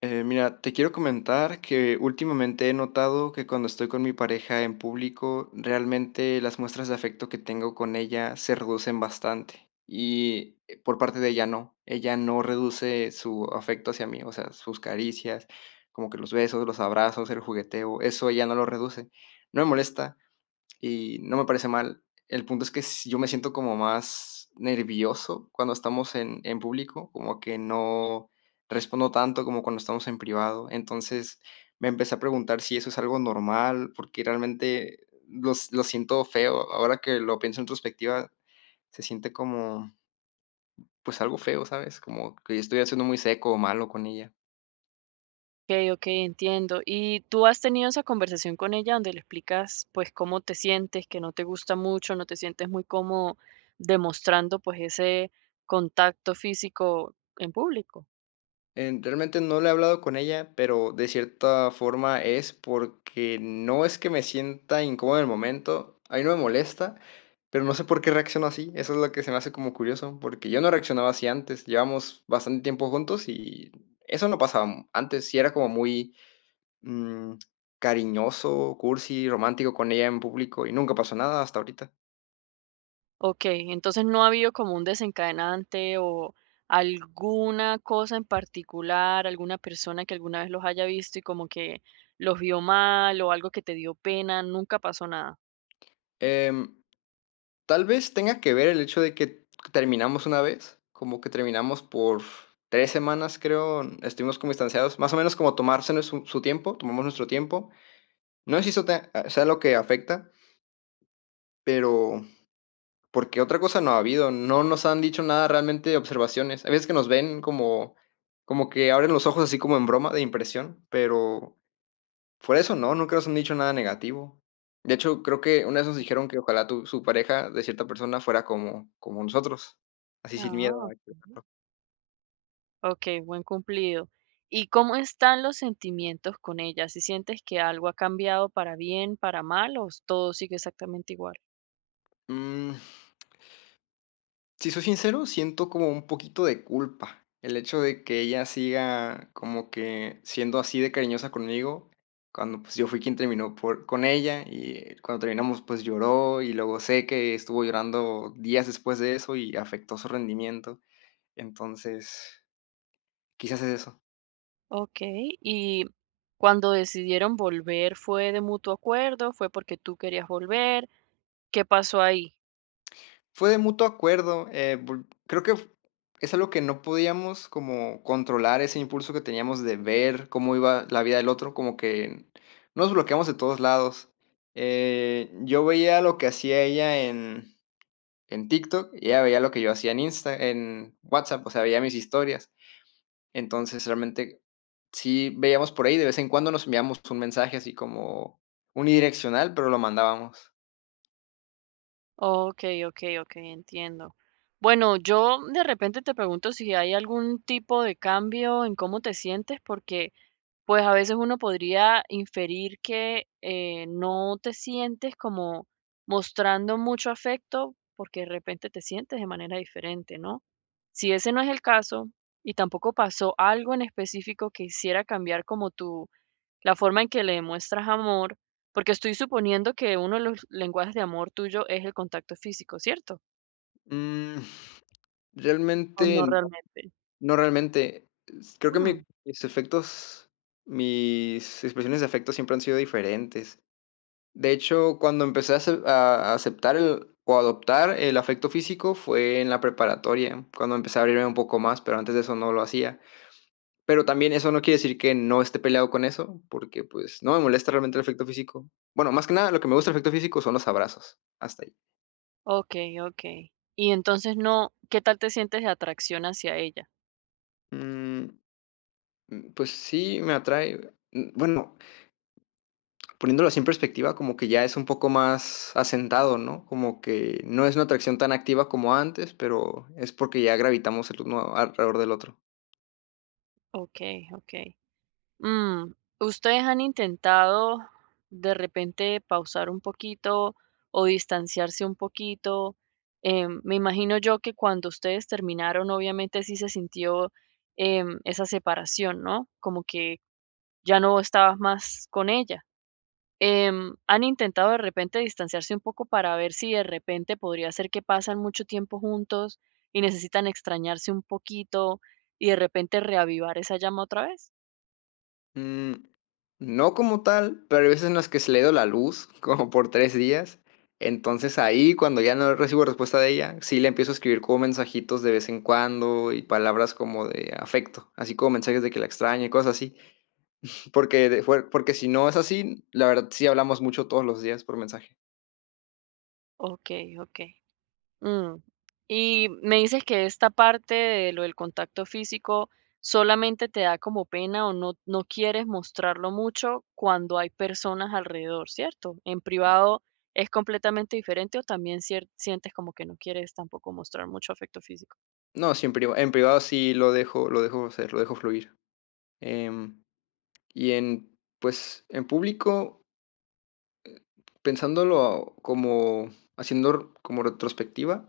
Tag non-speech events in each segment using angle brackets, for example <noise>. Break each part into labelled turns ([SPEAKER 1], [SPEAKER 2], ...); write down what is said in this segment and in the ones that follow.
[SPEAKER 1] Mira, te quiero comentar que últimamente he notado que cuando estoy con mi pareja en público, realmente las muestras de afecto que tengo con ella se reducen bastante. Y por parte de ella no. Ella no reduce su afecto hacia mí, o sea, sus caricias, como que los besos, los abrazos, el jugueteo, eso ella no lo reduce. No me molesta, y no me parece mal. El punto es que s yo me siento como más nervioso cuando estamos en público, como que no respondo tanto como cuando estamos en privado. Entonces, me empecé a preguntar si eso es algo normal, porque realmente lo siento feo. Ahora que lo pienso en retrospectiva, se siente como, pues, algo feo, ¿sabes? Como que estoy haciendo muy seco o malo con ella.
[SPEAKER 2] Okey, okey, entiendo. ¿Y tú has tenido esa conversación con ella donde le explicas, pues, cómo te sientes, que no te gusta mucho, no te sientes muy cómodo demostrando, pues, ese contacto físico en público?
[SPEAKER 1] Realmente no le he hablado con ella, pero de cierta forma es porque no es que me sienta incómodo en el momento, a mí no me molesta, pero no sé por qué reacciono así, eso es lo que se me hace como curioso, porque yo no reaccionaba así antes, llevamos bastante tiempo juntos y eso no pasaba antes, sí era como muy mm, cariñoso, cursi, romántico con ella en público y nunca pasó nada hasta ahorita.
[SPEAKER 2] Okey, entonces no ha habido como un desencadenante o alguna cosa en particular, alguna persona que alguna vez los haya visto y como que los vio mal o algo que te dio pena, nunca pasó nada.
[SPEAKER 1] Em, Tal vez tenga que ver el hecho de que terminamos una vez, como que terminamos por 3 semanas, creo, estuvimos como distanciados, más o menos como tomársenos su tiempo, tomamos nuestro tiempo. No sé si eso te sea lo que afecta, pero porque otra cosa no ha habido, no nos han dicho nada realmente de observaciones. Hay veces que nos ven como que abren los ojos así como en broma de impresión, pero fuera eso, no, nunca nos han dicho nada negativo. De hecho, creo que una vez nos dijeron que ojalá tu su pareja de cierta persona fuera como nosotros, así sin miedo
[SPEAKER 2] Ah,
[SPEAKER 1] a
[SPEAKER 2] okey.
[SPEAKER 1] expresarlo.
[SPEAKER 2] Okey, buen cumplido. ¿Y cómo están los sentimientos con ella? ¿Si ¿sientes que algo ha cambiado para bien, para mal, o todo sigue exactamente igual?
[SPEAKER 1] Mm, si soy sincero, siento como un poquito de culpa. El hecho de que ella siga como que siendo así de cariñosa conmigo, cuando, pues, yo fui quien terminó por con ella, y cuando terminamos, pues, lloró, y luego sé que estuvo llorando días después de eso y afectó su rendimiento. Entonces, quizás es eso.
[SPEAKER 2] Okey, y cuando decidieron volver, ¿fue de mutuo acuerdo? ¿Fue porque tú querías volver? ¿Qué pasó ahí?
[SPEAKER 1] Fue de mutuo acuerdo, vol creo que f es algo que no podíamos como controlar ese impulso que teníamos de ver cómo iba la vida del otro, como que nos bloqueamos de todos lados. Yo veía lo que hacía ella en TikTok, y ella veía lo que yo hacía en Insta en WhatsApp, o sea, veía mis historias. Entonces, realmente sí veíamos por ahí, de vez en cuando nos enviamos un mensaje así como unidireccional, pero lo mandábamos.
[SPEAKER 2] Okey, okey, okey, entiendo. Bueno, yo de repente te pregunto si hay algún tipo de cambio en cómo te sientes, porque pues a veces uno podría inferir que no te sientes como mostrando mucho afecto porque de repente te sientes de manera diferente, ¿no? Si ese no es el caso y tampoco pasó algo en específico que hiciera cambiar como tú, la forma en que le demuestras amor, porque estoy suponiendo que uno de los lenguajes de amor tuyo es el contacto físico, ¿cierto?
[SPEAKER 1] Mm,
[SPEAKER 2] ¿O no
[SPEAKER 1] Realmente
[SPEAKER 2] realmente?
[SPEAKER 1] no, realmente, s creo que mi
[SPEAKER 2] Mm,
[SPEAKER 1] mis efectos mis expresiones de afecto siempre han sido diferentes. De hecho, cuando empecé a aceptar el o adoptar el afecto físico fue en la preparatoria, cuando empecé a abrirme un poco más, pero antes de eso no lo hacía. Pero también eso no quiere decir que no esté peleado con eso, porque, pues, no me molesta realmente el afecto físico. Bueno, más que nada, lo que me gusta del afecto físico son los abrazos, hasta ahí.
[SPEAKER 2] ok, ok. Y entonces no, ¿qué tal te sientes de atracción hacia ella?
[SPEAKER 1] Mm, pues sí, me atrae, bueno. Poniéndolo así en perspectiva, como que ya es un poco más asentado, ¿no? Como que no es una atracción tan activa como antes, pero es porque ya gravitamos el uno alrededor del otro.
[SPEAKER 2] Ok, ok. Mm, ¿Ustedes han intentado de repente pausar un poquito o distanciarse un poquito? Me imagino yo que cuando ustedes terminaron, obviamente sí se sintió esa separación, ¿no? Como que ya no estabas más con ella. ¿Han intentado de repente distanciarse un poco para ver si de repente podría ser que pasan mucho tiempo juntos y necesitan extrañarse un poquito y de repente reavivar esa llama otra vez?
[SPEAKER 1] Mm, no como tal, pero hay veces en las que se le ha ido la luz, <laughs> como por 3 días. Entonces ahí, cuando ya no recibo respuesta de ella, sí le empiezo a escribir como mensajitos de vez en cuando y palabras como de afecto, así como mensajes de que la extraña y cosas así. Porque de fuer porque si no es así, la verdad sí hablamos mucho todos los días por mensaje.
[SPEAKER 2] Ok, ok. Mm. Y me dices que esta parte de lo del contacto físico solamente te da como pena o no, no quieres mostrarlo mucho cuando hay personas alrededor, ¿cierto? En privado es completamente diferente o también sientes como que no quieres tampoco mostrar mucho afecto físico.
[SPEAKER 1] No, sí, en privado sí lo dejo hacer, lo dejo fluir. Em, y en, pues, en público, pensándolo como haciendo como retrospectiva,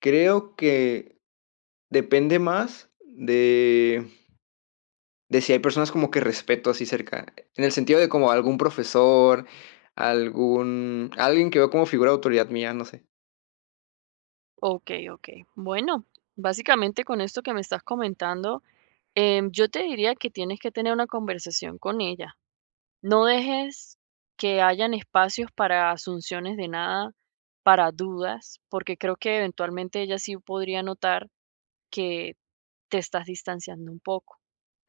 [SPEAKER 1] creo que depende más de si hay personas como que respeto así cerca, en el sentido de como algún profesor, algún alguien que veo como figura de autoridad mía, no sé.
[SPEAKER 2] Ok, ok. Bueno, básicamente con esto que me estás comentando, yo te diría que tienes que tener una conversación con ella. No dejes que hayan espacios para asunciones de nada, para dudas, porque creo que eventualmente ella sí podría notar que te estás distanciando un poco.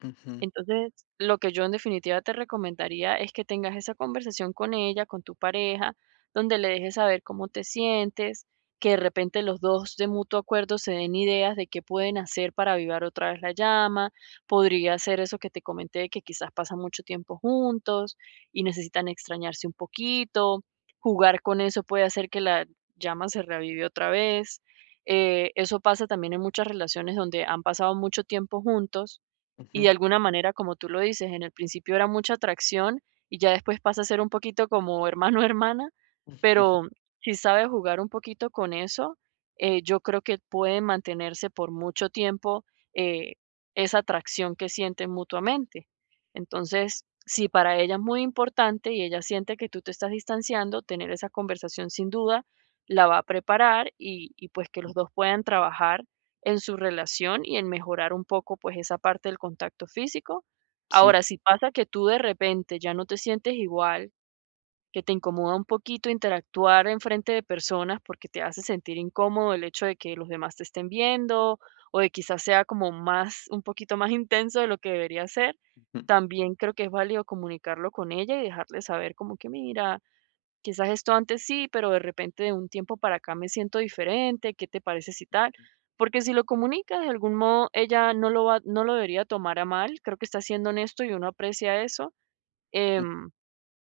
[SPEAKER 1] Ujú,
[SPEAKER 2] Entonces, lo que yo en definitiva te recomendaría es que tengas esa conversación con ella, con tu pareja, donde le dejes saber cómo te sientes, que de repente los dos de mutuo acuerdo se den ideas de qué pueden hacer para avivar otra vez la llama. Podría ser eso que te comenté, de que quizás pasan mucho tiempo juntos y necesitan extrañarse un poquito. Jugar con eso puede hacer que la llama se reavive otra vez. Eso pasa también en muchas relaciones donde han pasado mucho tiempo juntos
[SPEAKER 1] ujú,
[SPEAKER 2] y de alguna manera, como tú lo dices, en el principio era mucha atracción y ya después pasa a ser un poquito como hermano <laughs> hermana,
[SPEAKER 1] ujú,
[SPEAKER 2] pero si sabe jugar un poquito con eso, yo creo que pueden mantenerse por mucho tiempo eh, esa atracción que sienten mutuamente. Entonces, si para ella es muy importante y ella siente que tú te estás distanciando, tener esa conversación sin duda la va a preparar y pues que los dos puedan trabajar en su relación y en mejorar un poco, pues, esa parte del contacto físico. Ahora,
[SPEAKER 1] sí,
[SPEAKER 2] si pasa que tú de repente ya no te sientes igual, que te incomoda un poquito interactuar enfrente de personas porque te hace sentir incómodo el hecho de que los demás te estén viendo o de quizás sea como más un poquito más intenso de lo que debería ser,
[SPEAKER 1] ujú,
[SPEAKER 2] también creo que es válido comunicarlo con ella y dejarle saber como que: "Mira, quizás esto antes sí, pero de repente de un tiempo para acá me siento diferente, ¿qué te parece si tal? Porque si lo comunica de algún modo, ella no no lo debería tomar a mal, creo que está siendo honesto y uno aprecia eso.
[SPEAKER 1] mm,
[SPEAKER 2] em,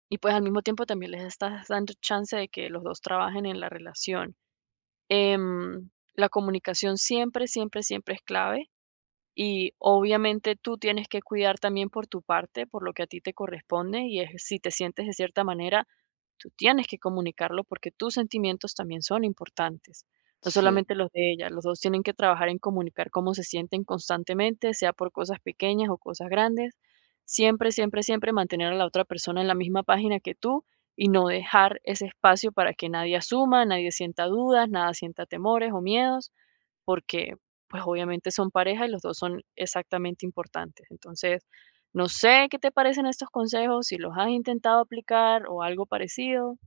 [SPEAKER 2] y pues al mismo tiempo también les estás dando chance de que los dos trabajen en la relación. La comunicación siempre, siempre, siempre es clave y obviamente tú tienes que cuidar también por tu parte, por lo que a ti te corresponde, y es si te sientes de cierta manera, tú tienes que comunicarlo porque tus sentimientos también son importantes, no
[SPEAKER 1] sí.
[SPEAKER 2] solamente los de ella, los dos tienen que trabajar en comunicar cómo se sienten constantemente, sea por cosas pequeñas o cosas grandes, siempre, siempre, siempre mantener a la otra persona en la misma página que tú y no dejar ese espacio para que nadie asuma, nadie sienta dudas, nada sienta temores o miedos porque pues obviamente son pareja y los 2 son exactamente importantes. Entonces, no sé qué te parecen estos consejos, si los has intentado aplicar o algo parecido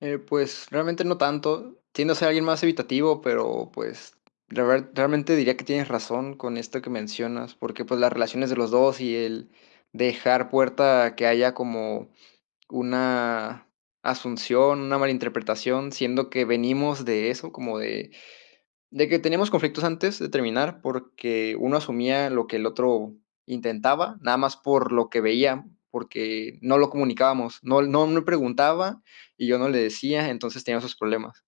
[SPEAKER 1] Pues, realmente no tanto. Tiendo a ser alguien más evitativo, pero, pues, la verdad, realmente diría que tienes razón con esto que mencionas, porque, pues, las relaciones de los 2 y el dejar puerta a que haya como una asunción, una malinterpretación, siendo que venimos de eso, como de que teníamos conflictos antes de terminar, porque uno asumía lo que el otro intentaba, nada más por lo que veía, porque no lo comunicábamos, no me preguntaba y yo no le decía, entonces tenía sus problemas.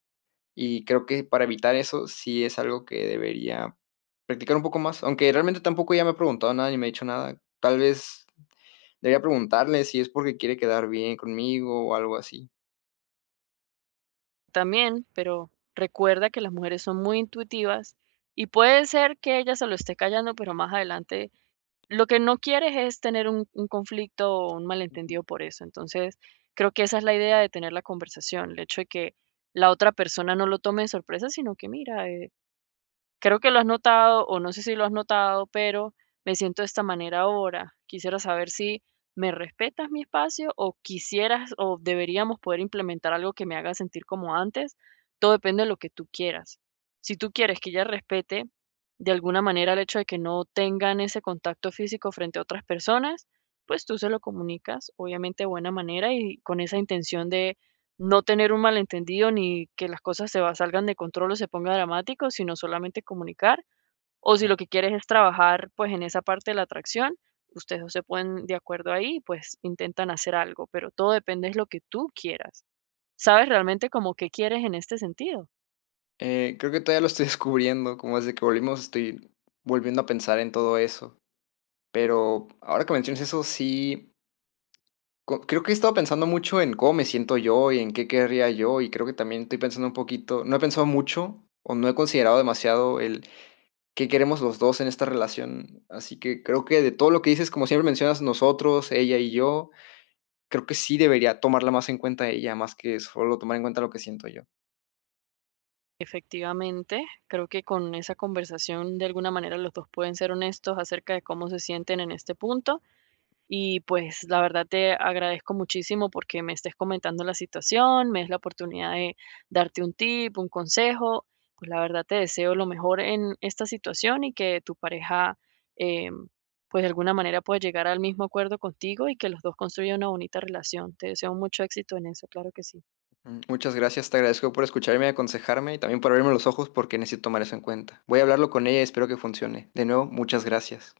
[SPEAKER 1] Y creo que para evitar eso sí es algo que debería practicar un poco más, aunque realmente tampoco ella me ha preguntado nada ni me ha dicho nada. Tal vez debería preguntarle si es porque quiere quedar bien conmigo o algo así.
[SPEAKER 2] también, pero recuerda que las mujeres son muy intuitivas y puede ser que ella se lo esté callando, pero más adelante lo que no quieres es tener un conflicto o un malentendido por eso. Entonces, creo que esa es la idea de tener la conversación, el hecho de que la otra persona no lo tome de sorpresa, sino que mira, creo que lo has notado, o no sé si lo has notado, pero me siento de esta manera ahora. Quisiera saber si me respetas mi espacio o quisieras o deberíamos poder implementar algo que me haga sentir como antes. Todo depende de lo que tú quieras. Si tú quieres que ella respete de alguna manera el hecho de que no tengan ese contacto físico frente a otras personas, pues tú se lo comunicas, obviamente de buena manera y con esa intención de no tener un malentendido ni que las cosas se va salgan de control o se ponga dramático, sino solamente comunicar, o si lo que quieres es trabajar, pues, en esa parte de la atracción, ustedes 2 se ponen de acuerdo ahí, y pues, intentan hacer algo, pero todo depende de lo que tú quieras. ¿Sabes realmente como qué quieres en este sentido?
[SPEAKER 1] Creo que todavía lo estoy <laughs> descubriendo, como desde que volvimos estoy volviendo a pensar en todo eso. Pero ahora que mencionas eso, sí, co creo que he estado pensando mucho en cómo me siento yo y en qué querría yo, y creo que también estoy pensando un poquito no he pensado mucho o no he considerado demasiado el qué queremos los 2 en esta relación. Así que creo que de todo lo que dices, como siempre mencionas nosotros, ella y yo, creo que sí debería tomarla más en cuenta ella, más que solo tomar en cuenta lo que siento yo.
[SPEAKER 2] Efectivamente, creo que con esa conversación, de alguna manera, los 2 pueden ser honestos acerca de cómo se sienten en este punto. Y pues la verdad te agradezco muchísimo porque me estés comentando la situación, me des la oportunidad de darte un tip, un consejo. Pues la verdad te deseo lo mejor en esta situación y que tu pareja, eh, pues de alguna manera pueda llegar al mismo acuerdo contigo y que los dos construyan una bonita relación. Te deseo mucho éxito en eso, claro que sí.
[SPEAKER 1] Muchas gracias, te agradezco por escucharme y aconsejarme y también por abrirme los ojos porque necesito tomar eso en cuenta. Voy a hablarlo con ella y espero que funcione. De nuevo, muchas gracias.